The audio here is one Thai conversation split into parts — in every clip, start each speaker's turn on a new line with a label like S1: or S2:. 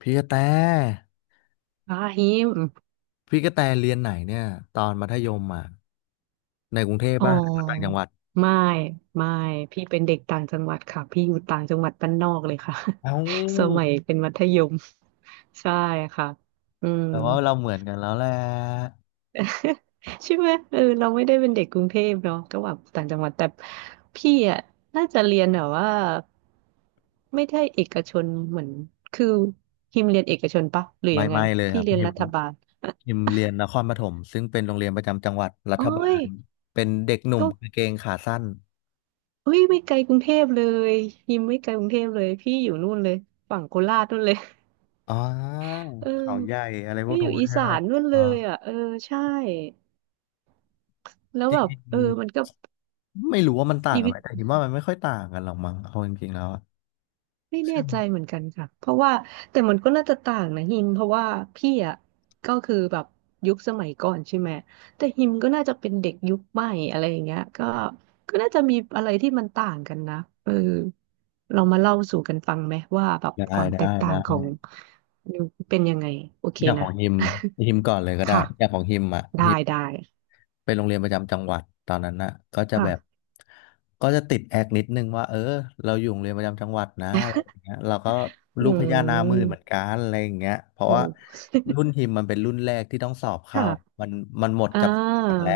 S1: พี่กระแต
S2: พาฮิม
S1: พี่กระแตเรียนไหนเนี่ยตอนมัธยมอ่ะในกรุงเทพ
S2: อ๋อ
S1: ป่ะหรือต่างจังหวัด
S2: ไม่ไม่พี่เป็นเด็กต่างจังหวัดค่ะพี่อยู่ต่างจังหวัดบ้านนอกเลยค่ะ
S1: เอ้า
S2: สมัยเป็นมัธยมใช่ค่ะอืม
S1: แต่ว่าเราเหมือนกันแล้วแหละ
S2: ใช่ไหมเออเราไม่ได้เป็นเด็กกรุงเทพเนาะก็แบบต่างจังหวัดแต่พี่อ่ะน่าจะเรียนแบบว่าไม่ได้เอกชนเหมือนคือฮิมเรียนเอกชนปะหรือ
S1: ไม่
S2: ยังไง
S1: ไม่เลยค
S2: พี่
S1: รับ
S2: เรียน
S1: พิม
S2: รัฐบาล
S1: เรียนนครปฐมซึ่งเป็นโรงเรียนประจำจังหวัดรั
S2: โอ้
S1: ฐบา
S2: ย
S1: ลเป็นเด็กหนุ่ม
S2: ก็
S1: กางเกงขาสั้น
S2: เฮ้ยไม่ไกลกรุงเทพเลยยิมไม่ไกลกรุงเทพเลยพี่อยู่นู่นเลยฝั่งโคราชนู่นเลย
S1: อ๋อ
S2: เออ
S1: เขาใหญ่อะไรพว
S2: ไม่
S1: ก
S2: อ
S1: นู้
S2: ยู่
S1: น
S2: อี
S1: ใช่
S2: สา
S1: ไหม
S2: นนู่นเล
S1: อ๋อ
S2: ยอ่ะเออใช่แล้ว
S1: จริ
S2: แบ
S1: ง
S2: บเออมันก็
S1: ๆไม่รู้ว่ามันต่าง
S2: ชี
S1: กัน
S2: วิ
S1: ไห
S2: ต
S1: มแต่คิดว่ามันไม่ค่อยต่างกันหรอกมั้งเอาจริงๆแล้วอะ
S2: ไม่
S1: ใช่
S2: แน่
S1: ไหม
S2: ใจเหมือนกันค่ะเพราะว่าแต่มันก็น่าจะต่างนะฮิมเพราะว่าพี่อ่ะก็คือแบบยุคสมัยก่อนใช่ไหมแต่ฮิมก็น่าจะเป็นเด็กยุคใหม่อะไรอย่างเงี้ยก็น่าจะมีอะไรที่มันต่างกันนะเออเรามาเล่าสู่กันฟังไหมว่าแบบ
S1: ได้
S2: ความแต
S1: ได้
S2: กต่า
S1: ได้
S2: งของยุคเป็นยังไงโอเค
S1: อย่างข
S2: นะ
S1: องฮิมฮิมก่อนเลยก็ ได้
S2: ค่ะ
S1: อย่างของฮิมอ่ะฮิ
S2: ได้
S1: ม
S2: ได้
S1: ไปโรงเรียนประจำจังหวัดตอนนั้นน่ะก็จะแบบ
S2: ค่ะ
S1: ก็จะติดแอกนิดนึงว่าเออเราอยู่โรงเรียนประจำจังหวัดนะอะไรอย่างเงี้ยเราก็
S2: อื
S1: ลูกพญานาคมือเหมื
S2: ม
S1: อนกันอะไรอย่างเงี้ยเพราะ
S2: โอ
S1: ว่า
S2: ้
S1: รุ่นฮิมมันเป็นรุ่นแรกที่ต้องสอบเข้า
S2: ค่ะ
S1: มันมันหมด
S2: อ่า
S1: จับฉลากแล้ว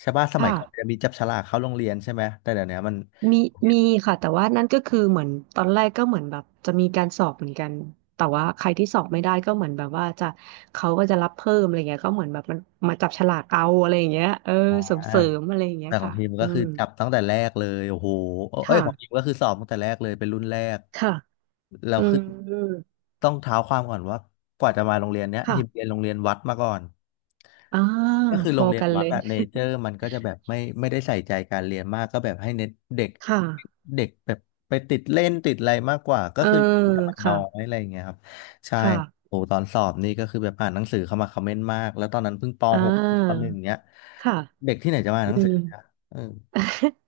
S1: ใช่ป่ะสมั
S2: ค่ะ
S1: ยก่อนมันจะมีจับฉลากเข้าโรงเรียนใช่ไหมแต่เดี๋ยวนี้มัน
S2: มีมีค่ะ แต่ว่านั่นก็คือเหมือนตอนแรกก็เหมือนแบบจะมีการสอบเหมือนกัน แต่ว่าใครที่สอบไม่ได้ก็เหมือนแบบว่าจะเขาก็จะรับเพิ่มอะไรเงี้ยก็เหมือนแบบมันมาจับฉลากเอาอะไรอย่างเงี้ยเออ
S1: อ่า
S2: เสริมเสริมอะไรอย่างเงี้
S1: แต่
S2: ย
S1: ของ
S2: ค่ะ
S1: ทีม
S2: อื
S1: ก็คือ
S2: ม
S1: จับตั้งแต่แรกเลยโอ้โหเอ้ยของทีม
S2: ค่ะ
S1: ก็คือสอบตั้งแต่แรกเลยเป็นรุ่นแรก
S2: ค่ะ
S1: แล้
S2: อื
S1: วคือ
S2: ม
S1: ต้องเท้าความก่อนว่ากว่าจะมาโรงเรียนเนี้ยทีมเรี
S2: ค่ะ
S1: ยนโรงเรียนวัดมาก่อน
S2: อ่า
S1: ก็คือ
S2: พ
S1: โร
S2: อ
S1: งเรียน
S2: กัน
S1: วั
S2: เล
S1: ด
S2: ย
S1: อะเนเจอร์มันก็จะแบบไม่ได้ใส่ใจการเรียนมากก็แบบให้เน้นเด็ก
S2: ค่ะ
S1: เด็กแบบไปติดเล่นติดอะไรมากกว่าก็
S2: เออ
S1: คือแต่มันน้อ
S2: ค่ะ
S1: ยอะไรอย่างเงี้ยครับใช่
S2: ค่ะ
S1: โอ้ตอนสอบนี่ก็คือแบบอ่านหนังสือเข้ามาคอมเมนต์มากแล้วตอนนั้นเพิ่งป
S2: อ่
S1: หกปห
S2: า
S1: นึ่งเนี้ย
S2: ค่ะ
S1: เด็กที่ไหนจะมาอ่าน
S2: อื
S1: หนังสื
S2: ม
S1: อนะเออ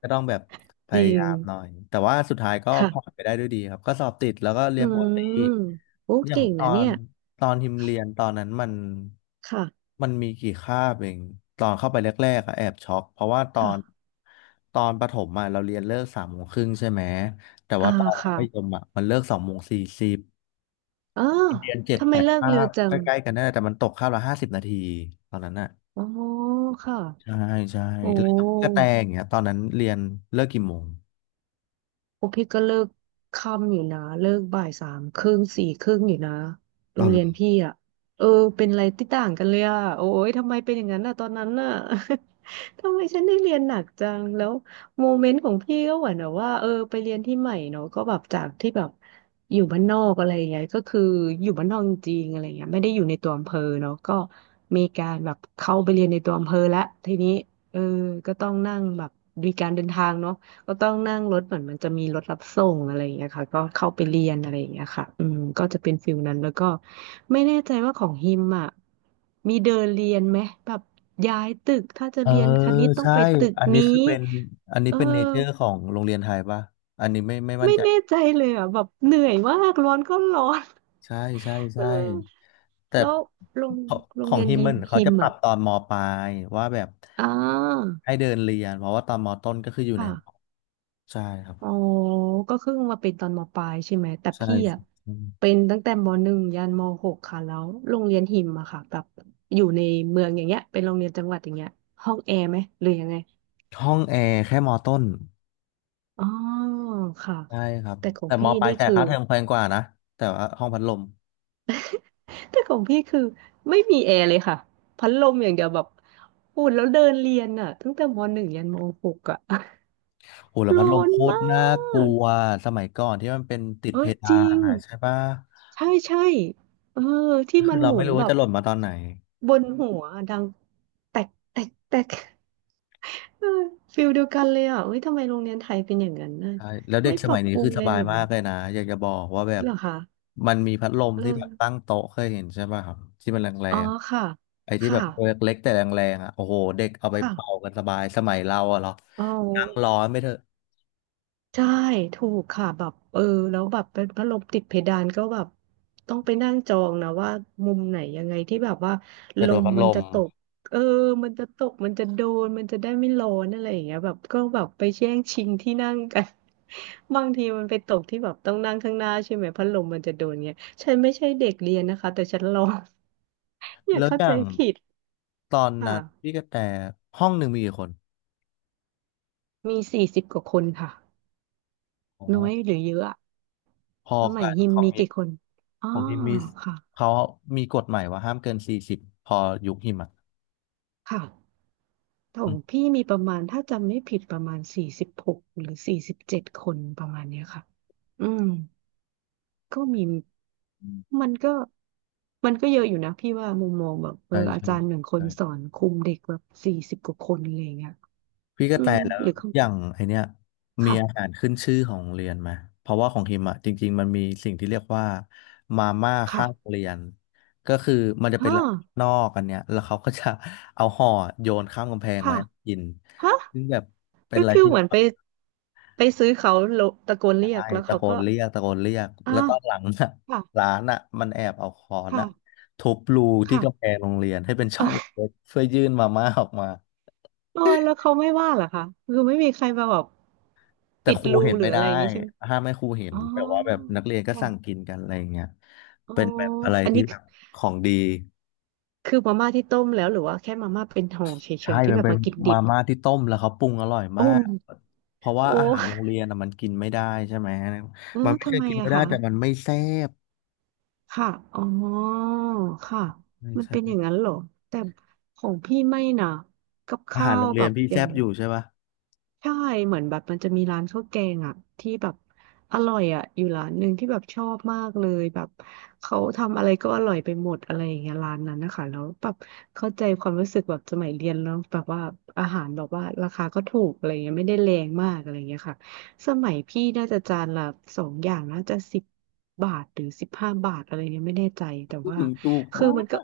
S1: ก็ต้องแบบ พ
S2: จริ
S1: ยายา
S2: ง
S1: มหน่อย แต่ว่าสุดท้ายก็ผ่าน
S2: ค่ะ
S1: ไปได้ด้วยดีครับก็สอบติดแล้วก็เรี
S2: อื
S1: ยนปก
S2: ม
S1: ติ
S2: โอ้
S1: อย่าง
S2: เก่ง
S1: ตอ
S2: นะเนี่
S1: น
S2: ย
S1: ทิมเรียนตอนนั้นมัน
S2: ค่ะ
S1: มันมีกี่คาบเองตอนเข้าไปแรกๆอะแอบช็อกเพราะว่าตอน
S2: ค่ะ
S1: ตอนประถมอะเราเรียนเลิกสามโมงครึ่งใช่ไหม แต่
S2: อ่า
S1: ว่าตอนมั
S2: ค่ะ
S1: ธยมอะมันเลิกสองโมงสี่สิบ
S2: อ๋อ
S1: เรียนเจ็ด
S2: ทำไม
S1: แปด
S2: เลิก
S1: คา
S2: เร็ว
S1: บ
S2: จั
S1: ใก
S2: ง
S1: ล้ๆกันนั่นแหละแต่มันตกคาบละห้าสิบนาทีตอนนั้นอะ
S2: อ๋อค่ะ
S1: ใช่ใช่
S2: โอ
S1: แล้วอย่างพี่กระ
S2: ้
S1: แตอย่างเงี้ยตอนนั้นเรียนเลิกกี่โมง
S2: พวกพี่ก็เลิกค่ำอยู่นะเลิกบ่ายสามครึ่งสี่ครึ่งอยู่นะโร
S1: เอา
S2: ง
S1: เล
S2: เรียน
S1: ย
S2: พี่อ่ะเออเป็นอะไรที่ต่างกันเลยอ่ะโอ้ยทำไมเป็นอย่างนั้นอ่ะตอนนั้นน่ะ ทำไมฉันได้เรียนหนักจังแล้วโมเมนต์ของพี่ก็เหมือนแบบว่าเออไปเรียนที่ใหม่เนาะก็แบบจากที่แบบอยู่บ้านนอกอะไรอย่างเงี้ยก็คืออยู่บ้านนอกจริงๆอะไรเงี้ยไม่ได้อยู่ในตัวอำเภอเนาะก็มีการแบบเข้าไปเรียนในตัวอำเภอแล้วทีนี้เออก็ต้องนั่งแบบมีการเดินทางเนาะ ก็ต้องนั่งรถเหมือนมันจะมีรถรับส่งอะไรอย่างเงี้ยค่ะก็เข้าไปเรียนอะไรอย่างเงี้ยค่ะอืมก็จะเป็นฟิลนั้นแล้วก็ไม่แน่ใจว่าของฮิมอ่ะมีเดินเรียนไหมแบบย้ายตึกถ้าจะ
S1: เออ
S2: เรียนคณิตต้อง
S1: ใช่
S2: ไปตึก
S1: อันนี้
S2: นี้
S1: คือเป็นอันนี้
S2: เออ
S1: เป็นเนเจอร์ของโรงเรียนไทยป่ะอันนี้ไม่มั่น
S2: ไม่
S1: ใจ
S2: แน่ใจเลยอ่ะแบบเหนื่อยมากร้อนก็ร้อน
S1: ใช่ใช่ ใช่
S2: เออ
S1: แต่
S2: แล้วโรง
S1: ของ
S2: โร
S1: ข
S2: ง
S1: อง
S2: เรียน
S1: ฮิม
S2: ยิ
S1: มั
S2: ม
S1: นเขา
S2: ฮิ
S1: จะ
S2: ม
S1: ปรั
S2: อ่ะ
S1: บตอนมปลายว่าแบบ
S2: อ่า
S1: ให้เดินเรียนเพราะว่าตอนมต้นก็คืออยู่ใน
S2: ค่ะ
S1: ห้องใช่ครับ
S2: อ๋อก็เพิ่งมาเป็นตอนมปลายใช่ไหมแต่
S1: ใช่
S2: พี่อ่ะเป็นตั้งแต่มหนึ่งยันมหกค่ะแล้วโรงเรียนหิมอะค่ะแบบอยู่ในเมืองอย่างเงี้ยเป็นโรงเรียนจังหวัดอย่างเงี้ยห้องแอร์ไหมหรือยังไง
S1: ห้องแอร์แค่มต้น
S2: อ๋อค่ะ
S1: ใช่ครับ
S2: แต่ของ
S1: แต่ม
S2: พี่
S1: ปลาย
S2: นี่
S1: จ่าย
S2: คือ
S1: ค่าเทอมแพงกว่านะแต่ว่าห้องพัดลม
S2: แต่ของพี่คือไม่มีแอร์เลยค่ะ พัดลมอย่างเดียวแบบอุ่นแล้วเดินเรียนอ่ะตั้งแต่มหนึ่งยันมหกอ่ะ
S1: โอ้แล้ว พัด
S2: ร้
S1: ล
S2: อ
S1: ม
S2: น
S1: โคตร
S2: มา
S1: น่ากลั
S2: ก
S1: วสมัยก่อนที่มันเป็นติด
S2: เอ
S1: เพ
S2: อจ
S1: ดา
S2: ริ
S1: น
S2: ง
S1: อะใช่ปะ
S2: ใช่ใช่เออที่
S1: คื
S2: มั
S1: อ
S2: น
S1: เรา
S2: หมุ
S1: ไม่
S2: น
S1: รู้
S2: แบ
S1: ว่า
S2: บ
S1: จะหล่นมาตอนไหน
S2: บนหัวดังแตกแตกแตกเออฟิลเดียวกันเลยอ่ะเฮ้ยทำไมโรงเรียนไทยเป็นอย่างนั้นน่ะ
S1: ใช่แล้วเด็
S2: ไม่
S1: กส
S2: ปรั
S1: มัย
S2: บ
S1: นี้
S2: ปรุ
S1: คื
S2: ง
S1: อส
S2: เลย
S1: บาย
S2: เหรอ
S1: มากเลยนะอยากจะบอกว่าแบบ
S2: เหรอคะ
S1: มันมีพัดลม
S2: เอ
S1: ที่แบบตั้ง
S2: อ
S1: โต๊ะเคยเห็นใช่ปะครับที่มันแร
S2: อ๋อ
S1: ง
S2: ค่ะ
S1: ๆไอ้ที่แบ
S2: ค่ะ
S1: บตัวเล็กๆแต่แรงๆอ่ะโอ้โหเด็กเอาไป
S2: ค่ะ
S1: เป่ากันสบายสมัยเราอะเหรอ
S2: อ๋อ
S1: นั่งร้อนไม่เถอะ
S2: ใช่ถูกค่ะแบบเออแล้วแบบเป็นพัดลมติดเพดานก็แบบต้องไปนั่งจองนะว่ามุมไหนยังไงที่แบบว่า
S1: แต่
S2: ล
S1: โดน
S2: ม
S1: พัดล
S2: มัน
S1: ม
S2: จะตกเออมันจะตกมันจะโดนมันจะได้ไม่ร้อนอะไรอย่างเงี้ยแบบก็แบบไปแย่งชิงที่นั่งกัน บางทีมันไปตกที่แบบต้องนั่งข้างหน้าใช่ไหมพัดลมมันจะโดนเงี้ยฉันไม่ใช่เด็กเรียนนะคะแต่ฉันลอง อย่า
S1: แล้ว
S2: เข้า
S1: อ
S2: ใจ
S1: ย่าง
S2: ผิด
S1: ตอนนั้
S2: ค่ะ
S1: นพี่กระแตห้องหนึ่งมีกี่คน
S2: มีสี่สิบกว่าคนค่ะ
S1: อ๋อ
S2: น้อยหรือเยอะอะ
S1: พอ
S2: สมั
S1: กั
S2: ย
S1: น
S2: ยิม
S1: ของ
S2: มี
S1: ฮิม
S2: กี่คนอ๋
S1: ข
S2: อ
S1: องฮิมมี
S2: ค่ะ
S1: เขามีกฎใหม่ว่าห้ามเกินสี่สิบพอยุคหิมอ่ะ
S2: ค่ะ ขอ
S1: อื
S2: งพี่มีประมาณถ้าจำไม่ผิดประมาณ46หรือ47คนประมาณเนี้ยค่ะอืมก็มี
S1: ม
S2: มันก็มันก็เยอะอยู่นะพี่ว่ามุมมองแบบเออ
S1: ใช่
S2: อา
S1: ใช่
S2: จารย์หนึ่งคน
S1: ใช่
S2: สอนคุมเด็กแบบสี่สิบกว่าคนอะไรอย่างเงี้ย
S1: พี่ก
S2: อื
S1: ระแต
S2: ม
S1: แล้ว
S2: หรือเขา
S1: อย่างไอเนี้ยมีอาหา
S2: ค่ะ
S1: รขึ้นชื่อของโรงเรียนไหมเพราะว่าของฮิมอ่ะจริงๆมันมีสิ่งที่เรียกว่ามาม่า
S2: ค่ะ
S1: ข้างโรงเรียนก็คือมันจะเป็น
S2: ฮ่า
S1: ร้านนอกอันเนี้ยแล้วเขาก็จะเอาห่อโยนข้ามกำแพงมา
S2: ค่ะ
S1: ให้กิน
S2: ฮะ
S1: ซึ่งแบบเป็น
S2: ก็
S1: อะไร
S2: คือ
S1: ที่
S2: เหมือนไปซื้อเขาโลตะโกนเรีย
S1: ใช่
S2: กแล้ว
S1: ตะ
S2: เขา
S1: โกน
S2: ก็
S1: เรียกตะโกนเรียก
S2: อ่า
S1: แล้วตอนหลังน่ะ
S2: ค่ะ
S1: ร้านน่ะมันแอบเอาค้อน
S2: ค่ะ
S1: อ่ะทุบรูที่กำแพ
S2: ค่ะ
S1: งโรงเรียนให้เป็นช่องเล็ก ๆเพื่อยื่นมาม่าออกมา
S2: เออแล้วเขาไม่ว่าเหรอคะคือไม่มีใครมาแบบ
S1: แต่
S2: ปิด
S1: ครู
S2: รู
S1: เห็น
S2: หรื
S1: ไม่
S2: ออะ
S1: ได้
S2: ไรอย่างงี้ใช่ไหม
S1: ห้ามไม่ครูเห็น
S2: อ๋อ
S1: แต่ว่าแบบนักเรียนก็
S2: ค่ะ
S1: สั่งกินกันอะไรอย่างเงี้ย
S2: อ๋อ
S1: เป็นแบบอะไร
S2: อัน
S1: ที่
S2: นี้
S1: แบ
S2: คือ
S1: บของดี
S2: มาม่าที่ต้มแล้วหรือว่าแค่มาม่าเป็นห่อเฉ
S1: ใช่
S2: ยๆ ที่
S1: มัน
S2: แบบ
S1: เป็น
S2: มากินดิ
S1: มา
S2: บ
S1: ม่าที่ต้มแล้วเขาปรุงอร่อย
S2: โอ้
S1: มากเพราะว่าอาหารโร
S2: โอ้
S1: งเรียนน่ะมันกินไม่ได้ใช่ไหม
S2: เออ
S1: มันไม่
S2: ทำ
S1: ใช่
S2: ไม
S1: กินไม่
S2: อะ
S1: ได้
S2: คะ
S1: แต่มันไม่แซ่บ
S2: ค่ะอ๋อค่ะ
S1: ไม่
S2: มัน
S1: ใช่
S2: เป็นอย่างนั้นเหรอ แต่ของพี่ไม่นะกับ
S1: อา
S2: ข้า
S1: หารโร
S2: ว
S1: ง
S2: แบ
S1: เรียน
S2: บ
S1: พี่
S2: อย่า
S1: แซ่
S2: ง
S1: บอยู่ใช่ปะ
S2: ใช่เหมือนแบบมันจะมีร้านข้าวแกงอ่ะที่แบบอร่อยอ่ะอยู่ร้านหนึ่งที่แบบชอบมากเลยแบบเขาทำอะไรก็อร่อยไปหมดอะไรอย่างเงี้ยร้านนั้นนะคะแล้วแบบเข้าใจความรู้สึกแบบสมัยเรียนแล้วแบบว่าอาหารแบบว่าราคาก็ถูกอะไรเงี้ยไม่ได้แรงมากอะไรเงี้ยค่ะสมัยพี่น่าจะจานละสองอย่างน่าจะสิบบาทหรือสิบห้าบาทอะไรเงี้ยไม่แน่ใจแต่
S1: อื้อ
S2: ว่า
S1: หือถูก
S2: คือ
S1: มา
S2: มันก็
S1: ก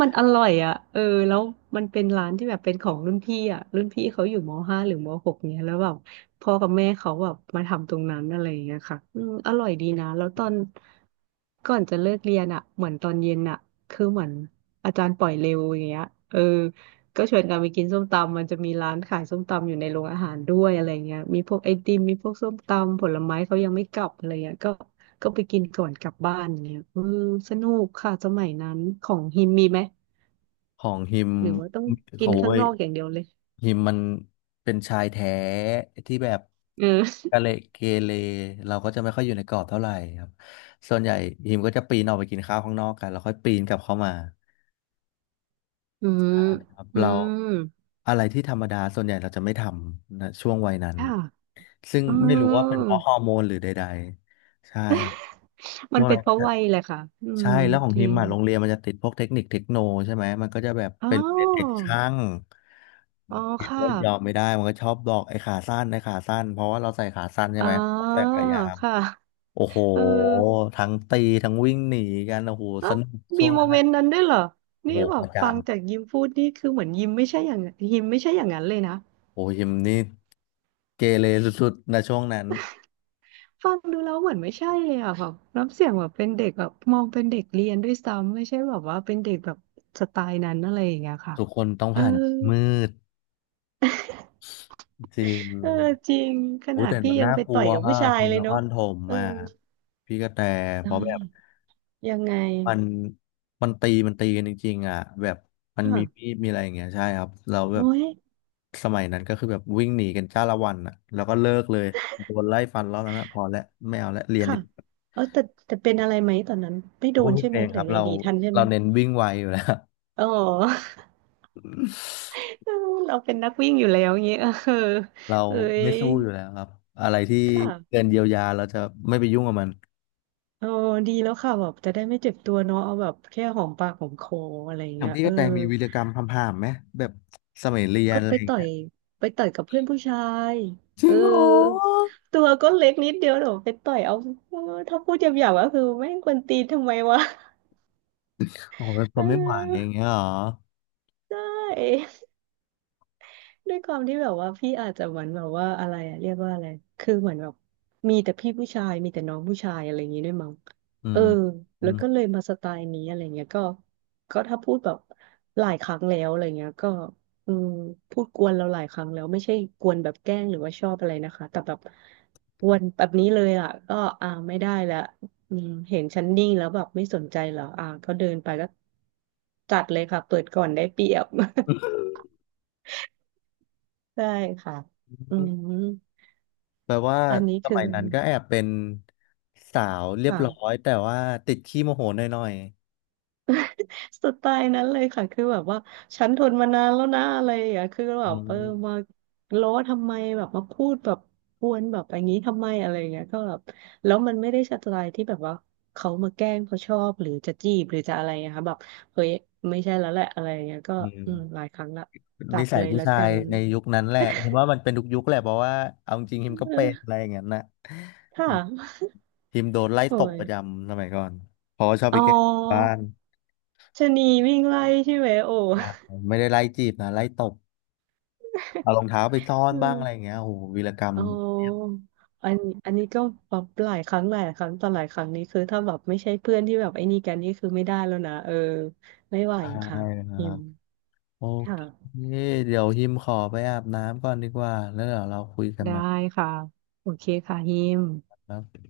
S2: มันอร่อยอ่ะเออแล้วมันเป็นร้านที่แบบเป็นของรุ่นพี่อ่ะรุ่นพี่เขาอยู่มห้าหรือมหกเนี่ยแล้วแบบพ่อกับแม่เขาแบบมาทำตรงนั้นอะไรอย่างเงี้ยค่ะอืมอร่อยดีนะแล้วตอนก่อนจะเลิกเรียนอ่ะเหมือนตอนเย็นอ่ะคือเหมือนอาจารย์ปล่อยเร็วอย่างเงี้ยเออก็ชวนกันไปกินส้มตำมันจะมีร้านขายส้มตำอยู่ในโรงอาหารด้วยอะไรเงี้ยมีพวกไอติมมีพวกส้มตำผลไม้เขายังไม่กลับอะไรเงี้ยก็ ก็ไปกินก่อนกลับบ้านอย่างเงี้ยเออสนุกค่ะสมัยนั้น ของฮิมมีไหม
S1: ของฮิม
S2: หรือว่าต้องกิ
S1: โอ้
S2: นข้าง
S1: ย
S2: นอกอย่างเดียวเลย
S1: ฮิมมันเป็นชายแท้ที่แบบ
S2: เออ
S1: กะเลเกเรเราก็จะไม่ค่อยอยู่ในกรอบเท่าไหร่ครับส่วนใหญ่ฮิมก็จะปีนออกไปกินข้าวข้างนอกกันแล้วค่อยปีนกลับเข้ามา
S2: อืม
S1: ครับ
S2: อื
S1: เรา
S2: ม
S1: อะไรที่ธรรมดาส่วนใหญ่เราจะไม่ทำนะช่วงวัยนั้น
S2: ค่ะ
S1: ซึ่ง
S2: อ๋
S1: ไม่รู้ว่าเป็น
S2: อ
S1: เพราะฮอร์โมนหรือใดๆใช่ครับ
S2: มั
S1: ช่
S2: น
S1: วง
S2: เป็
S1: นั้
S2: น
S1: น
S2: เพราะวัยแหละค่ะ อื
S1: ใช่
S2: ม
S1: แล้วของ
S2: จ
S1: ฮิ
S2: ริ
S1: ม
S2: ง
S1: อ่ะโรงเรียนมันจะติดพวกเทคนิคเทคโนใช่ไหมมันก็จะแบบ
S2: อ๋อ
S1: เป็นเด็กช่าง
S2: อ๋อ
S1: ฮิม
S2: ค่ะ
S1: ก็ยอมไม่ได้มันก็ชอบบอกไอ้ขาสั้นไอ้ขาสั้นเพราะว่าเราใส่ขาสั้นใช่
S2: อ๋อ
S1: ไหมผมใส่ขายาว
S2: ค่ะ
S1: โอ้โห
S2: เออ
S1: ทั้งตีทั้งวิ่งหนีกันโอ้โห
S2: อ่ะ
S1: สนุกช่
S2: มี
S1: วง
S2: โม
S1: นั้น
S2: เม
S1: นะ
S2: นต์นั้นด้วยเหรอ
S1: โอ้
S2: นี่
S1: โห
S2: แบ
S1: ป
S2: บ
S1: ระจ
S2: ฟังจากยิมพูดนี่คือเหมือนยิมไม่ใช่อย่างยิมไม่ใช่อย่างนั้นเลยนะ
S1: ำโอ้ฮิมนี่เกเรสุดๆนะช่วงนั้น
S2: ฟังดูแล้วเหมือนไม่ใช่เลยอ่ะแบบน้ำเสียงแบบเป็นเด็กแบบมองเป็นเด็กเรียนด้วยซ้ำไม่ใช่แบบว่าเป็นเด็กแบบสไตล์นั้นอะไรอย่างเงี้ยค่ะ
S1: ทุกคนต้อง
S2: เออ
S1: ผ่านมืดจริง
S2: เออจริงข
S1: อุ้
S2: นา
S1: ย
S2: ด
S1: แต่
S2: พี่
S1: มัน
S2: ยัง
S1: น่า
S2: ไป
S1: กลั
S2: ต่อ
S1: ว
S2: ยกับ
S1: อะ
S2: ผู้ชา
S1: ค
S2: ย
S1: น
S2: เล
S1: น
S2: ย
S1: ค
S2: เนาะ
S1: รถม
S2: เออ
S1: อ่ะพี่กระแตเพ
S2: ได้
S1: ราะแบบ
S2: ยังไง
S1: มันมันตีกันจริงๆอ่ะแบบมันมี
S2: ค่ะ
S1: ดมีอะไรอย่างเงี้ยใช่ครับเราแบ
S2: โอ้
S1: บ
S2: ย
S1: สมัยนั้นก็คือแบบวิ่งหนีกันจ้าละวันอ่ะแล้วก็เลิกเลยโดนไล่ฟันรอบนั้นอะพอแล้วไม่เอาแล้วเรียนดี
S2: ค่ะ
S1: กว่า
S2: เออแต่แต่เป็นอะไรไหมตอนนั้นไม่โด
S1: โอ้
S2: น
S1: พี่
S2: ใช่
S1: เพ
S2: ไหม
S1: ลง
S2: ห
S1: ค
S2: รื
S1: รั
S2: อ
S1: บ
S2: ไง
S1: เรา
S2: ดีทันใช่ไห
S1: เรา
S2: ม
S1: เน้นวิ่งไวอยู่แล้ว
S2: อ๋อ เราเป็นนักวิ่งอยู่แล้วอย่างเงี้ยเออ
S1: เรา
S2: เอ้ย
S1: ไม่สู้อยู่แล้วครับอะไรที่
S2: ค
S1: เกิ
S2: ่ะ
S1: นเยียวยาเราจะไม่ไปยุ่งกับมัน
S2: เออดีแล้วค่ะแบบจะได้ไม่เจ็บตัวเนาะเอาแบบแค่หอมปากหอมคออะไรอย่า
S1: อ
S2: ง
S1: ย่าง
S2: เงี้ย
S1: พี่
S2: เอ
S1: ก
S2: อ
S1: ระแตมีวีรกรรมทำผ่ามๆไหมแบบสมัยเรียน
S2: ก็
S1: อะไร
S2: ไป
S1: อย่าง
S2: ต่อ
S1: เงี้
S2: ย
S1: ย
S2: กับเพื่อนผู้ชาย
S1: จริ
S2: เออ
S1: งเหรอ
S2: ตัวก็เล็กนิดเดียวเดี๋ยวไปต่อยเอาเออถ้าพูดหยาบๆก็คือแม่งกวนตีนทำไมวะ
S1: โอ้โหแบบท
S2: เ
S1: นไม่ไหวอย่าง
S2: ออ
S1: เงี้ยเหรอ
S2: ได้ ด้วยความที่แบบว่าพี่อาจจะเหมือนแบบว่าอะไรอะเรียกว่าอะไรคือเหมือนแบบมีแต่พี่ผู้ชายมีแต่น้องผู้ชายอะไรอย่างงี้ด้วยมั้ง
S1: อื
S2: เออ
S1: ม
S2: แล้วก็เลยมาสไตล์นี้อะไรเงี้ยก็ก็ถ้าพูดแบบหลายครั้งแล้วอะไรเงี้ยก็อืมพูดกวนเราหลายครั้งแล้วไม่ใช่กวนแบบแกล้งหรือว่าชอบอะไรนะคะแต่แบบกวนแบบนี้เลยอ่ะก็อ่าไม่ได้ละอืมเห็นฉันนิ่งแล้วแบบไม่สนใจเหรออ่าก็เดินไปก็จัดเลยค่ะเปิดก่อนได้เปรียบ ได้ค่ะอืม
S1: แปลว่า
S2: อันนี้
S1: ส
S2: คื
S1: มั
S2: อ
S1: ยนั้นก็แอบเป็นสาวเรียบ
S2: ค่ะ
S1: ร้อยแต่ว่าติดขี้โมโหหน่อย
S2: สไตล์นั้นเลยค่ะคือแบบว่าฉันทนมานานแล้วนะอะไรอย่างเงี้ยคือ
S1: ๆ
S2: แบ
S1: อื
S2: บเออ
S1: ม
S2: มาล้อทำไมแบบมาพูดแบบกวนแบบอย่างนี้ทำไมอะไรอย่างเงี้ยก็แบบแล้วมันไม่ได้สไตล์ที่แบบว่าเขามาแกล้งเพราะชอบหรือจะจีบหรือจะอะไรนะคะแบบเฮ้ยไม่ใช่แล้วแหละอะไรอย่างเงี้ยก็
S1: อื
S2: อื
S1: ม
S2: มหลายครั้งละตั
S1: นิ
S2: ด
S1: สัย
S2: เลย
S1: ผู้
S2: แล้ว
S1: ชา
S2: กั
S1: ย
S2: น
S1: ในยุคนั้นแหละผมว่ามันเป็นทุกยุคแหละเพราะว่าเอาจริงฮิมก็
S2: เอ
S1: เป็นอะ
S2: อ
S1: ไรอย่างนั้นนะ
S2: ค
S1: อืม
S2: ่ะ
S1: ฮิมโดนไล่
S2: โอ้
S1: ตบ
S2: ย
S1: ประจำสมัยก่อน เพราะว่าชอบ
S2: อ๋
S1: ไปแกล้งบ้า
S2: อ
S1: น
S2: ชะนีวิ่งไล่ใช่ไหมโอ้
S1: อ่าไม่ได้ไล่จีบนะไล่ตบเอา รองเท้าไปซ่อน
S2: อื
S1: บ้า
S2: ม
S1: งอะไรอย่างเงี้ยโอ้โหวีรกรรม
S2: อ๋ออันอันนี้ก็แบบหลายครั้งต่อหลายครั้งนี้คือถ้าแบบไม่ใช่เพื่อนที่แบบไอ้นี่กันนี่คือไม่ได้แล้วนะเออไม่ไหว
S1: ใช่
S2: ค่ะ
S1: ครั
S2: ฮิ
S1: บ
S2: ม
S1: โอเ
S2: ค่ะ
S1: คเดี๋ยวฮิมขอไปอาบน้ำก่อนดีกว่าแล้วเดี๋ยวเราคุยกัน
S2: ได้
S1: ใหม่
S2: ค่ะโอเคค่ะฮิม
S1: ครับ